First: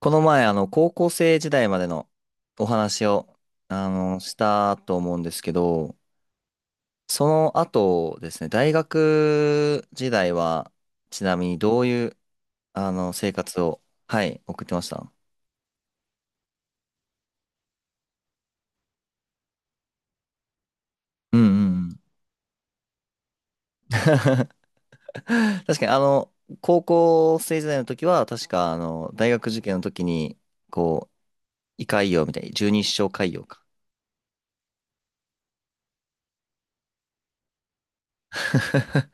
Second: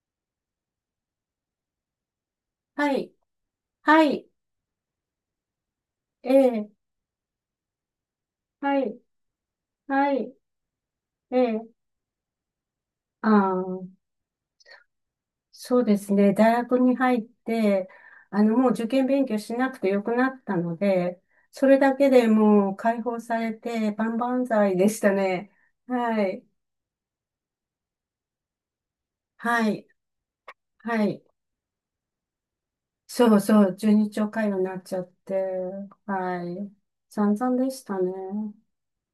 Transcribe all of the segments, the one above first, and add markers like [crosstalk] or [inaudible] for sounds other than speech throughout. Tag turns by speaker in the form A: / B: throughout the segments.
A: この前、高校生時代までのお
B: は
A: 話
B: い、
A: を、
B: はい、
A: したと思うんですけど、
B: ええ、
A: その後ですね、大
B: はい、
A: 学時
B: は
A: 代
B: い、
A: は、ちな
B: え
A: みに
B: え、
A: どういう、
B: あ
A: 生
B: あ、
A: 活を、はい、送ってました。
B: そうですね。大学に入って、もう受験勉強しなくてよくなったので、
A: うんうん
B: それ
A: う
B: だ
A: ん。
B: けでもう解放され
A: [laughs]
B: て、万々
A: 確
B: 歳でしたね。
A: かに、
B: はい、
A: 高校生時代の時は、確か、大学受
B: は
A: 験の
B: い、
A: 時に、
B: は
A: こ
B: い。
A: う、胃潰瘍みたいに、十二指腸潰
B: そう
A: 瘍か。
B: そう、十二兆回路になっちゃって、はい。散々でしたね。
A: [laughs]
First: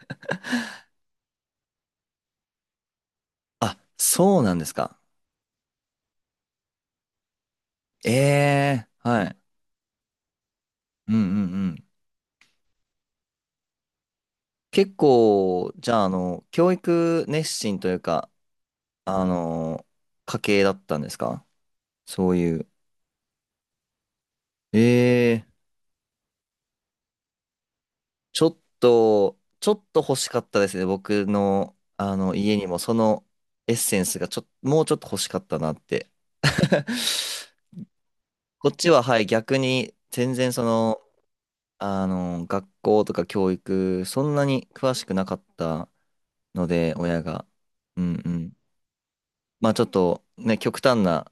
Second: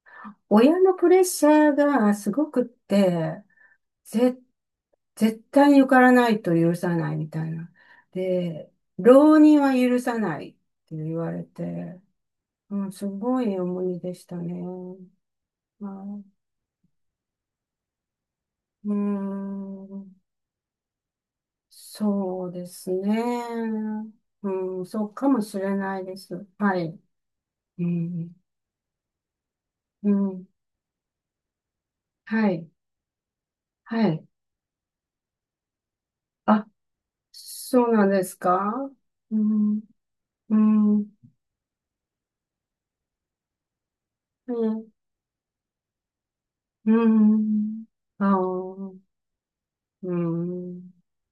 B: 親のプレッシャーがすごくって、
A: あ、
B: ぜ、
A: そうなんですか。
B: 絶対に受からないと許さないみたいな。
A: え
B: で、
A: え、は
B: 浪
A: い。
B: 人は許さないって
A: うん
B: 言
A: うん
B: わ
A: う
B: れ
A: ん。
B: て、うん、すごい重荷でしたね。
A: 結構、じ
B: ま
A: ゃ
B: あ、
A: あ、
B: う
A: 教育熱心というか、
B: ー
A: あの、
B: ん、
A: 家系だったんですか、そう
B: そう
A: い
B: で
A: う。
B: すね。うん、そうかも
A: ええ、
B: しれないです。はい。うん、
A: ちょっと、ちょっと
B: う
A: 欲しか
B: ん、
A: ったですね。僕の、
B: は
A: 家に
B: い、
A: もそのエッセン
B: は
A: ス
B: い。
A: がちょっと、もうちょっと欲しかったなって。
B: あ、
A: [laughs]
B: そうなんです
A: こ
B: か？
A: っちは、はい、
B: う
A: 逆
B: ん、
A: に、全然
B: う
A: そ
B: ん、
A: の、
B: う
A: 学校とか教育、そんなに
B: ん、
A: 詳しくなかったの
B: う
A: で、親が。うん
B: ん、
A: う
B: あ
A: ん。
B: あ、
A: まあちょっ
B: う
A: とね、極
B: ん。
A: 端な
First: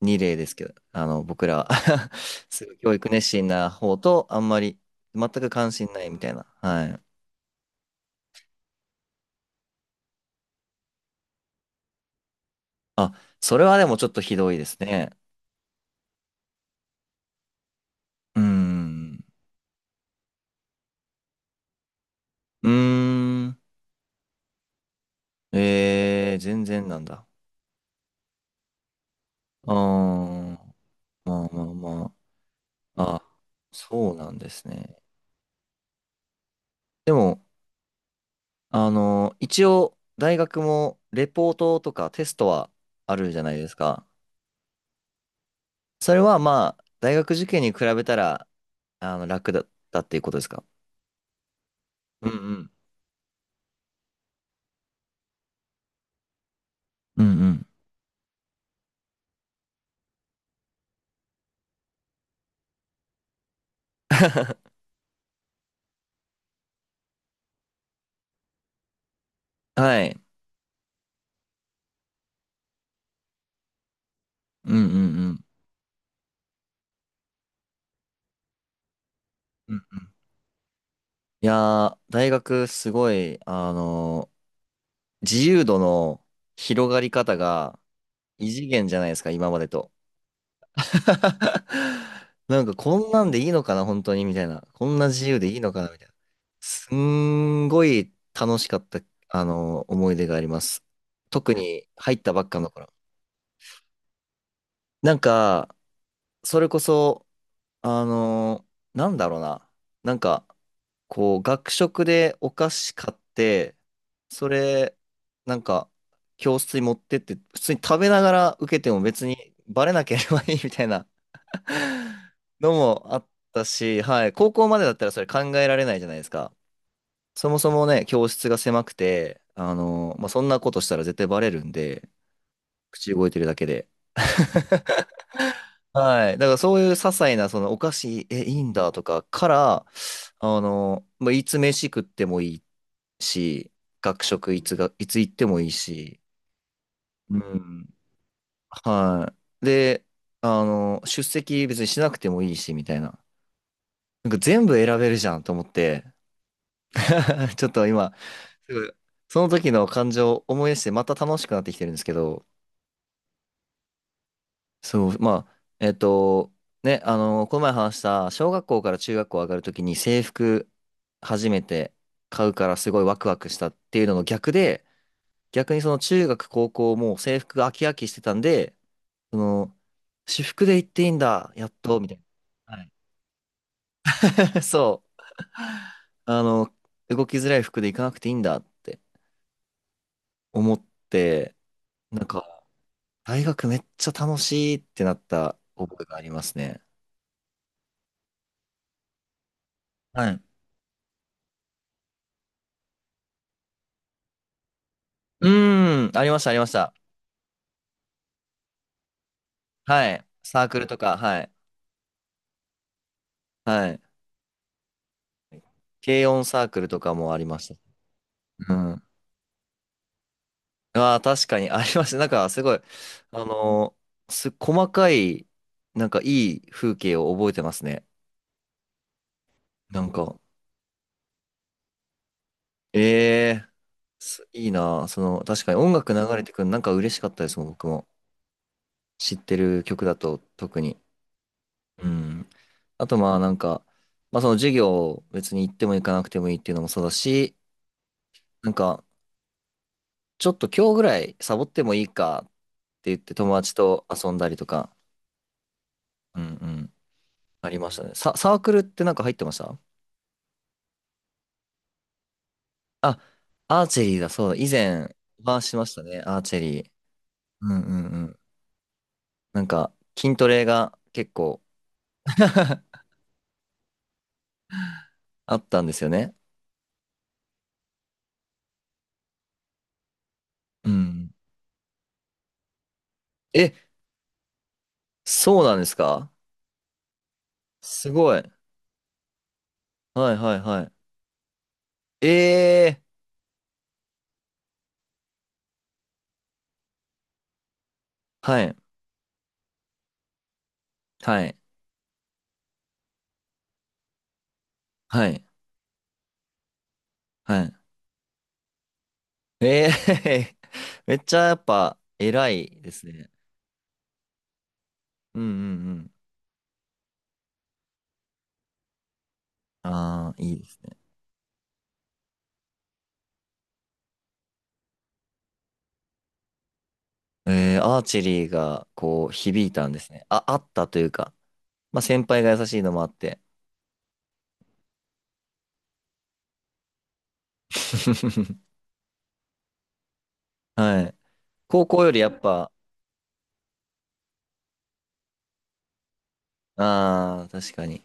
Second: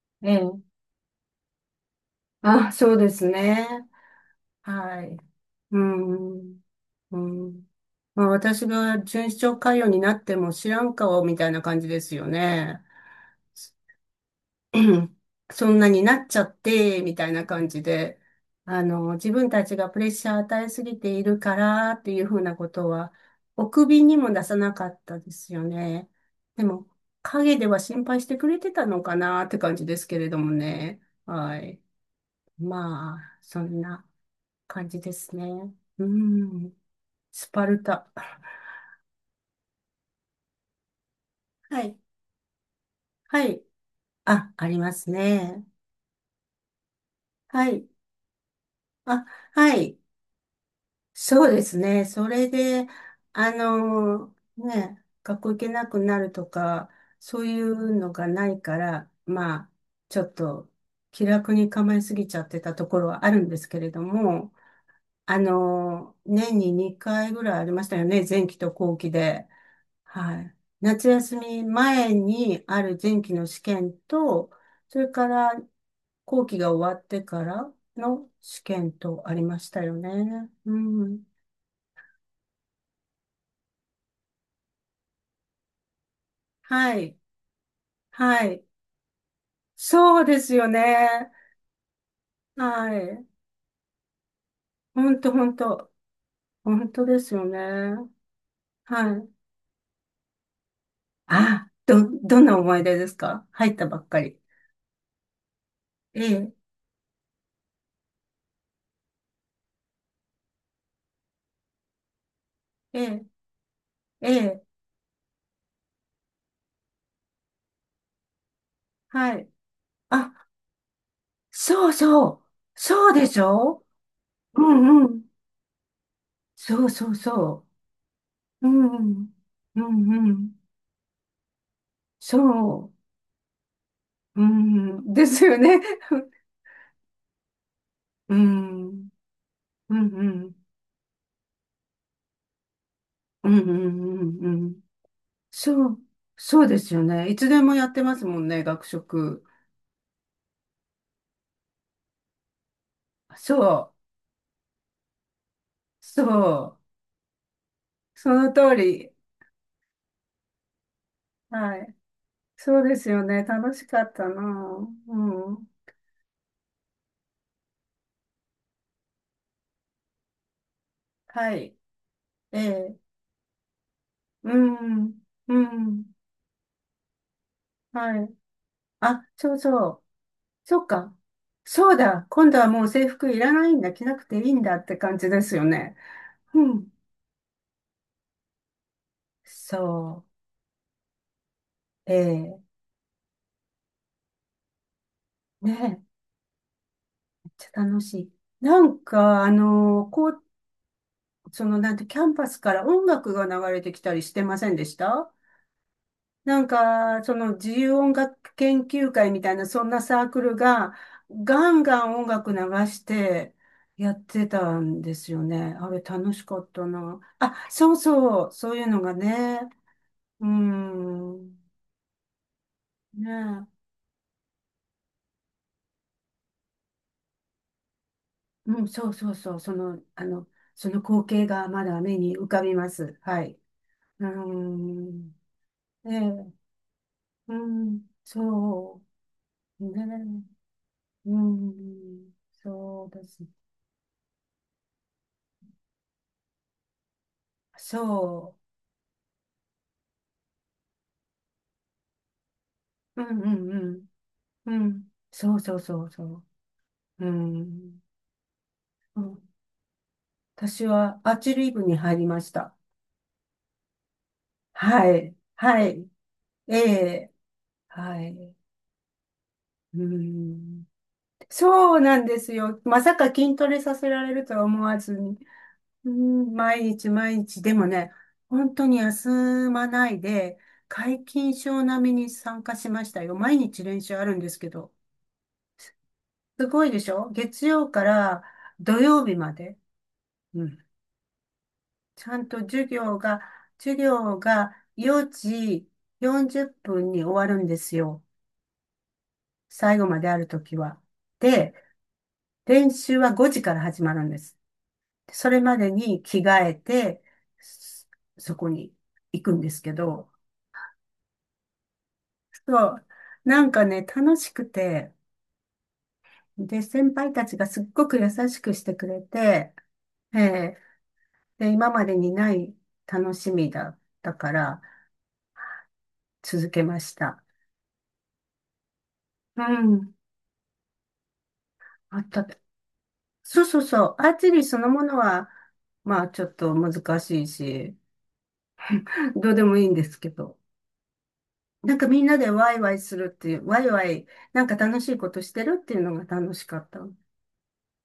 A: 二
B: え
A: 例ですけ
B: え。
A: ど、僕らは [laughs] すご
B: あ、
A: い
B: そ
A: 教
B: う
A: 育
B: で
A: 熱
B: す
A: 心
B: ね。
A: な方と、あんまり、
B: はい。
A: 全く関
B: う
A: 心ないみたいな。
B: ん。
A: はい。
B: うん。まあ、私が巡視長官僚になっても知らん顔みたいな感じですよね。
A: あ、それはでもちょっとひどいですね。
B: [clears throat] そんなになっちゃって、みたいな感じで。
A: うーん。
B: 自分たちがプレッシャー与えすぎているからっていうふうな
A: う
B: ことは、
A: ーん。
B: お首にも出さなかったですよね。
A: えー、
B: で
A: 全
B: も、
A: 然なんだ。
B: 陰では心配してくれてたのかなって
A: あ
B: 感じですけれど
A: ー、
B: もね。
A: まあ
B: は
A: まあ
B: い。
A: まあ。
B: ま
A: あ、
B: あ、そんな。
A: そうなんです
B: 感
A: ね。
B: じですね。うん。
A: でも、
B: スパルタ。
A: 一応、大学も、レポート
B: は
A: と
B: い。
A: かテストはあるじゃ
B: は
A: ない
B: い。
A: ですか。
B: あ、ありますね。
A: それはまあ、大学受験
B: は
A: に比
B: い。
A: べたら、
B: あ、
A: 楽だっ
B: はい。
A: たっていうことですか。
B: そうですね。
A: う
B: そ
A: ん
B: れ
A: うん。
B: で、ね、学校行けなくなるとか、
A: うんう
B: そうい
A: ん。
B: うのがないから、まあ、ちょっと気楽に構えすぎちゃってたところはあるんですけれども、年に2回ぐらいありましたよね。前期と後期で。
A: はい。
B: はい。夏休み前にある前期の試験と、
A: うんうんう
B: それか
A: ん。
B: ら後期が終わってからの試験とありまし
A: うん
B: たよ
A: うん、
B: ね。うん。
A: いやー、大学すごい、自由度の広
B: は
A: がり
B: い。
A: 方が
B: は
A: 異
B: い。
A: 次元じゃないですか、今までと。
B: そうですよね。
A: [laughs] なんか
B: は
A: こんな
B: い。
A: んでいいのかな、本当に、みたいな。こん
B: ほ
A: な
B: ん
A: 自
B: と
A: 由
B: ほ
A: でい
B: ん
A: いのかな、
B: と。
A: みたいな。
B: ほん
A: す
B: とですよね。
A: んごい楽しかった、
B: はい。
A: 思い出があります。特
B: あ、
A: に入った
B: ど
A: ば
B: ん
A: っ
B: な
A: かの
B: 思い
A: 頃。
B: 出ですか？入ったばっかり。
A: なんか、
B: ええ、
A: それこそ、あのーなんだろうな。なんか、こう、学食でお菓子
B: え
A: 買っ
B: え、
A: て、
B: え
A: そ
B: え、
A: れ、なんか、教室に持ってって、普通に食べながら受けても別
B: はい。
A: にバレなけれ
B: あ、
A: ばいいみたいな
B: そう
A: [laughs]
B: そう。
A: のも
B: そう
A: あっ
B: でし
A: た
B: ょ？
A: し、はい、高
B: う
A: 校までだっ
B: ん
A: た
B: う
A: らそ
B: ん。
A: れ考えられないじゃないですか。
B: そうそう
A: そも
B: そ
A: そもね、教室が
B: う。う
A: 狭く
B: ん。
A: て、
B: う
A: まあ、
B: んう
A: そん
B: ん。
A: なことしたら絶対バレるんで、
B: そう。
A: 口動いてるだけで。
B: うん。ですよね。
A: はい。
B: [laughs]
A: だからそういう些細な、そのお菓子、
B: う
A: え、いいんだと
B: ん。
A: かから、
B: うんうん。
A: まあ、いつ飯食ってもいい
B: うんう
A: し、
B: ん
A: 学
B: う
A: 食い
B: んう
A: つ
B: ん。
A: が、いつ行ってもいい
B: そう。
A: し、
B: そうですよね。い
A: う
B: つでもや
A: ん。
B: ってますもんね、学
A: は
B: 食。
A: い。で、出席別にしなくてもいいし、みたいな。
B: そう。
A: なんか全部選べるじゃんと思って、
B: そう。
A: [laughs] ちょっと今、
B: その
A: す
B: 通
A: ごい
B: り。
A: その時の感情を思い出して、また楽しくなってき
B: は
A: てるん
B: い。
A: ですけど、
B: そうですよね。楽しかったな。
A: そう、ま
B: う
A: あ、
B: ん。
A: ね、この前話した、小学校から中学校上がるときに制服初
B: は
A: め
B: い。
A: て買う
B: え
A: からす
B: え。
A: ごいワクワクしたっていうのの逆
B: う
A: で、
B: ん。う
A: 逆にその
B: ん。
A: 中学高校も制服が飽き飽きし
B: は
A: て
B: い。
A: たんで、
B: あ、
A: そ
B: そう
A: の、
B: そう。
A: 私服で
B: そ
A: 行
B: っ
A: っていい
B: か。
A: んだ、やっ
B: そう
A: と、みたい
B: だ。今度は
A: な。
B: も
A: は
B: う制服いらないんだ。着なくていい
A: い [laughs]
B: んだって
A: そ
B: 感じですよね。
A: う。
B: うん。
A: 動きづらい服で行かなくていいんだって
B: そ
A: 思って、
B: う。
A: なんか、
B: ええ。
A: 大学めっちゃ楽しいってなった
B: ねえ。
A: 覚
B: め
A: えがありますね。
B: っちゃ楽しい。なんか、
A: は
B: こ
A: い。
B: う、その、なんて、キャンパスから音楽が流れてきたりしてませんでした？
A: うーん、ありました、あり
B: な
A: ま
B: ん
A: した。
B: か、その自由音楽研究会みたいな、そんな
A: は
B: サ
A: い。
B: ークル
A: サークル
B: が、
A: とか、はい。
B: ガンガン音楽流して、
A: はい。
B: やってたんですよね。あれ
A: 軽
B: 楽し
A: 音
B: か
A: サ
B: っ
A: ーク
B: た
A: ルとか
B: な。
A: もありま
B: あ、
A: し
B: そうそう、そ
A: た。う
B: ういうの
A: ん。
B: がね。うー
A: ああ、確
B: ん。
A: かにありました。なんか、すごい、
B: ね
A: あ
B: え。
A: のーす、細かい、なんかいい風景を覚えてますね。
B: うん、そうそうそう。そ
A: な
B: の、
A: ん
B: あ
A: か、
B: の、その光景がまだ目に浮かびま
A: え
B: す。はい。
A: え、
B: うー
A: すいいなあそ
B: ん。
A: の、確かに音
B: え
A: 楽流れて
B: え、
A: くるのなんか嬉しかったで
B: う
A: すもん、僕
B: ん、
A: も。
B: そ
A: 知ってる
B: う。ね
A: 曲だと特に。
B: え。う
A: う
B: ん。
A: ん。
B: そ
A: あ
B: う
A: と
B: で
A: まあ
B: す。
A: なんか、まあその授業別に行っても行かなくてもいいっていうのもそうだし、
B: そ
A: なんか、ちょっと今日ぐらいサボってもいいかって言っ
B: う。う
A: て
B: んう
A: 友達と
B: ん
A: 遊んだりと
B: うん。う
A: か、
B: ん。そうそうそうそ
A: うん
B: う。
A: うん、
B: う
A: ありまし
B: ん。
A: たね。サークルってなん
B: う
A: か入っ
B: ん。
A: てました
B: 私はアーチェリー部に入りました。
A: あ、アーチェリーだ、そうだ。以前、
B: はい。
A: お話しし
B: は
A: ました
B: い。
A: ね、アーチェ
B: え
A: リー。
B: え。
A: うんうんう
B: は
A: ん。
B: い。
A: なんか、
B: う
A: 筋トレ
B: ん。
A: が結構
B: そうなんですよ。
A: [laughs]
B: まさか筋トレさせられるとは思わずに。
A: あったんです
B: う
A: よね。
B: ん、毎日毎日。でもね、本当に休まないで、
A: う
B: 皆
A: ん。
B: 勤賞並みに参加しましたよ。毎
A: え、
B: 日練習あるんですけど。
A: そうなんですか。
B: すごいでしょ？月曜か
A: すごい。
B: ら土曜日まで。
A: はいはい
B: う
A: は
B: ん。
A: い。
B: ちゃんと授
A: え
B: 業が、授業が4時40分に終わるんですよ。
A: ー、はい、
B: 最後まであるときは。
A: はい、
B: で、練習は5時から始まるんです。
A: はい、
B: それまでに着替えて、
A: はい。
B: そそこに行くんです
A: え
B: けど、
A: ー、[laughs] めっちゃやっぱ偉い
B: そ
A: で
B: う、
A: すね。
B: なんかね、楽しくて、
A: うんうん
B: で、先輩たちがすっごく優しくしてくれて、
A: うん。ああ、
B: え
A: いいで
B: え。
A: すね。
B: で、今までにない楽しみだったから続けました。
A: えー、アーチェリーがこう
B: う
A: 響いたんです
B: ん。
A: ね。あ、あったというか、まあ
B: あ
A: 先
B: っ
A: 輩
B: た。
A: が優しいのもあって。
B: そうそうそう。アーチェリーそのものは、まあちょっと難しいし、
A: [laughs]
B: どうでもいいんですけど。
A: はい。高
B: なん
A: 校
B: か
A: より
B: みん
A: や
B: な
A: っ
B: で
A: ぱ、
B: ワイワイするっていう、ワイワイ、なんか楽しいことしてるっていうのが楽しかった。う
A: ああ、確かに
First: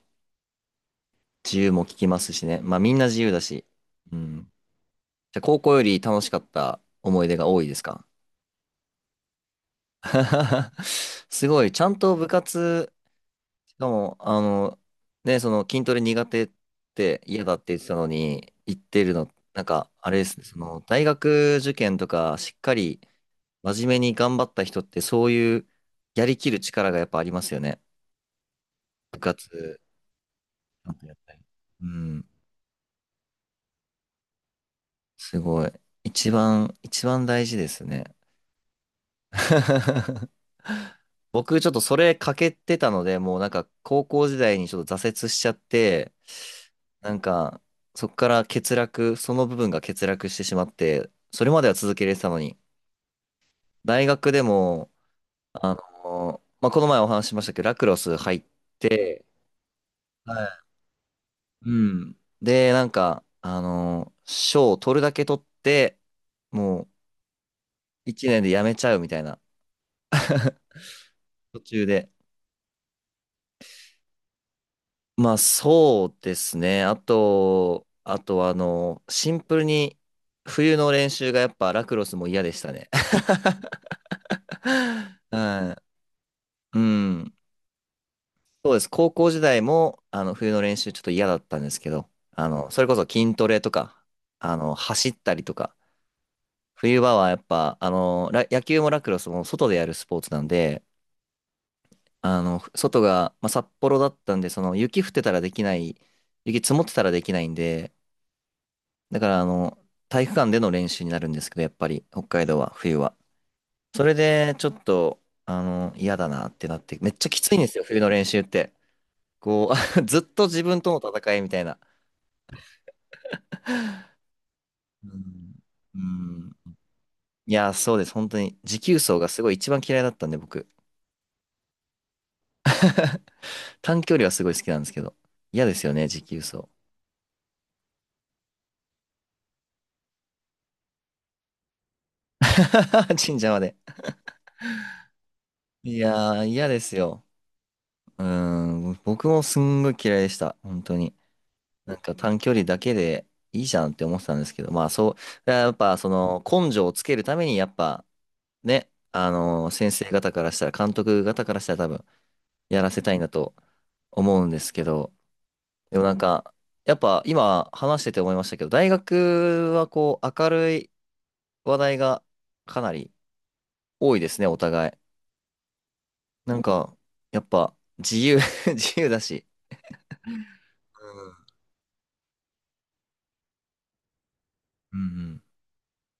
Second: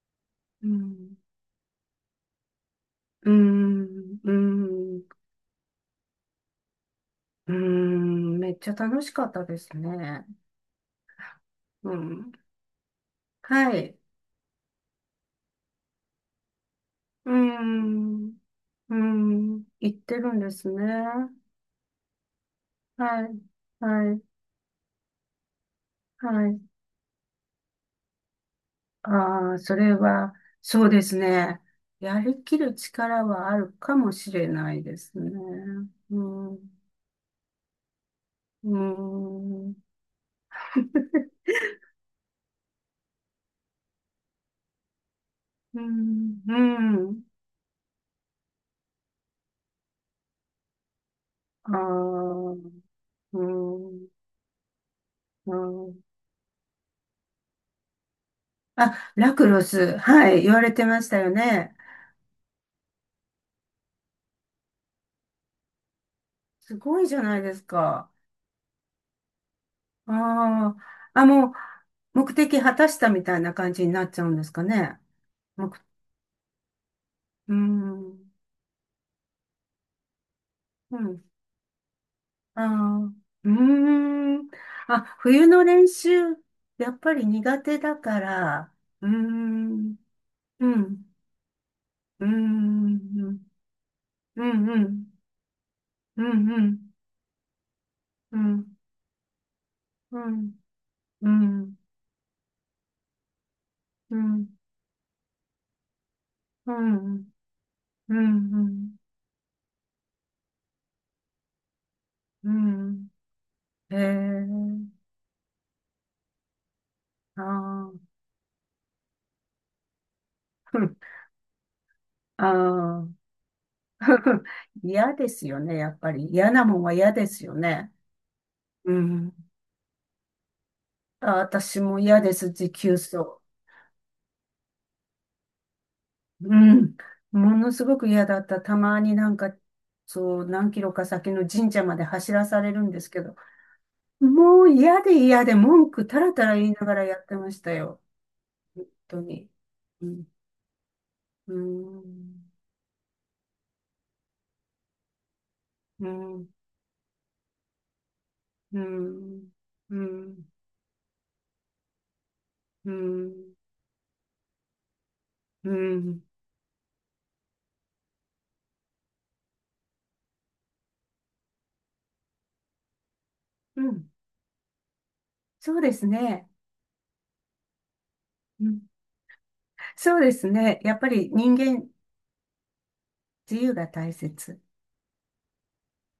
B: ん。
A: 自由も聞きますしね。まあみんな自
B: う
A: 由
B: ー
A: だし。う
B: ん、うー
A: ん。
B: ん、う
A: じゃあ高校より楽しかった思い出が
B: ー
A: 多いですか。
B: ん、めっちゃ楽しかったですね。
A: [laughs] すごい、ちゃ
B: う
A: んと部
B: ん。
A: 活、
B: は
A: しか
B: い。
A: も、ね、その筋トレ苦手って
B: うー
A: 嫌だって言ってたの
B: ん、う
A: に、言っ
B: ー
A: てるの、な
B: ん、
A: んか、
B: 行っ
A: あ
B: て
A: れで
B: る
A: す
B: ん
A: ね、
B: で
A: そ
B: す
A: の、
B: ね。
A: 大学受験とか、しっかり
B: はい、
A: 真面目に
B: はい、
A: 頑張った人って、そういう、やり
B: は
A: きる
B: い。
A: 力がやっぱありますよね。部
B: ああ、そ
A: 活、
B: れは、
A: ち
B: そう
A: ゃん
B: で
A: とやっ
B: す
A: たり。
B: ね。
A: う
B: や
A: ん、
B: りきる力はあるかもしれないですね。
A: すごい。
B: う
A: 一
B: ん、う
A: 番、一番大事ですね。
B: ーん。
A: [laughs] 僕ちょっとそれ欠けてたので、もうなんか高校時代にちょっと挫折しちゃっ
B: う
A: て、
B: ん、う
A: なん
B: ん、
A: かそこから欠落、その部分が欠落してしまって、それまで
B: あ
A: は続けられてたの
B: ー、
A: に、
B: う
A: 大
B: ん、
A: 学でも、
B: うん。
A: まあ、この前お話ししましたけど、ラクロス入っ
B: あ、
A: て、
B: ラクロス、はい、
A: は
B: 言われてましたよ
A: い。う
B: ね。
A: ん。で、なんか、賞を取るだけ取って、
B: す
A: もう
B: ごいじゃないですか。
A: 一年で辞めちゃうみたいな、
B: ああ、あ、もう、
A: 途中で。
B: 目的果たしたみたいな感じになっちゃうんですかね。
A: まあ
B: う
A: そうですね。あ
B: ー
A: と、あ
B: ん、
A: とはあの、シンプルに冬の
B: う
A: 練
B: ん、
A: 習がやっぱラクロスも嫌でし
B: あ
A: たね。
B: ー、うーん。あ、
A: [laughs]
B: 冬の
A: は
B: 練習、
A: い。う
B: やっぱり
A: ん。
B: 苦手だか
A: そう
B: ら、
A: です。
B: うー
A: 高校時代
B: ん、
A: もあの冬の
B: う
A: 練習ちょっ
B: ん、
A: と嫌だったんですけど、
B: うー
A: それこ
B: ん、
A: そ
B: う
A: 筋ト
B: ん、
A: レとか、
B: うん、うん、
A: 走ったりとか、
B: うん、
A: 冬場はやっぱ、
B: う
A: ラ野
B: ん。
A: 球もラクロスも外でやるス
B: う
A: ポーツなん
B: ん、
A: で、
B: うん、
A: 外が、まあ、札幌だ
B: う
A: ったん
B: ん、
A: で、その雪降ってたらできない、雪
B: う
A: 積もってたら
B: ん、う
A: で
B: ん、
A: きないんで、
B: うん、
A: だからあの、体育館での練習になるんですけど、やっぱり北海
B: う
A: 道は冬
B: ん。
A: は。
B: へ
A: それ
B: え、
A: でちょっと、嫌だなってなって、めっちゃきつ
B: あ
A: いんですよ、冬の練習って。こう、[laughs] ずっと自分との戦いみたいな。
B: あ、ああ、
A: う
B: 嫌です
A: ん。
B: よね、や
A: う
B: っぱり。
A: ん、
B: 嫌なもんは嫌です
A: い
B: よ
A: や、
B: ね。
A: そうです。本当に。持
B: う
A: 久走が
B: ん。
A: すごい一番嫌いだったんで、僕。
B: あ、私も嫌です、持久走。
A: 短距離はすごい好きなんですけど。嫌ですよね、持久
B: う
A: 走。
B: ん。ものすごく嫌だった。たまになんか、そう、何キロか先の神社まで走らされるんです
A: [laughs]
B: けど、
A: 神社まで。
B: もう嫌で嫌で文
A: い
B: 句たら
A: や
B: た
A: ー、
B: ら
A: 嫌
B: 言い
A: で
B: なが
A: す
B: らや
A: よ。
B: ってましたよ。
A: う
B: 本
A: ん。
B: 当
A: 僕も
B: に。
A: すんごい
B: う
A: 嫌い
B: ん。
A: でした。本当に。
B: うー
A: なんか短
B: ん、
A: 距離だけでいいじゃんって思ってたんですけど、まあそう、やっぱ
B: うー
A: その
B: ん、
A: 根性をつけるためにやっぱ
B: うー
A: ね、
B: ん、
A: 先
B: うー
A: 生方か
B: ん、
A: らしたら、監督方からしたら多分や
B: う
A: ら
B: ー
A: せたいんだと
B: ん、
A: 思うんですけど、
B: うー
A: でもなん
B: ん、
A: か、やっぱ今話してて思いましたけど、大学はこう明るい話題がかなり
B: うん。
A: 多いですね、お互い。
B: そうですね。
A: なんか、やっぱ自由
B: う
A: [laughs]
B: ん。
A: 自由だし。
B: そうですね。やっぱり人間、自由が大切。
A: うんうん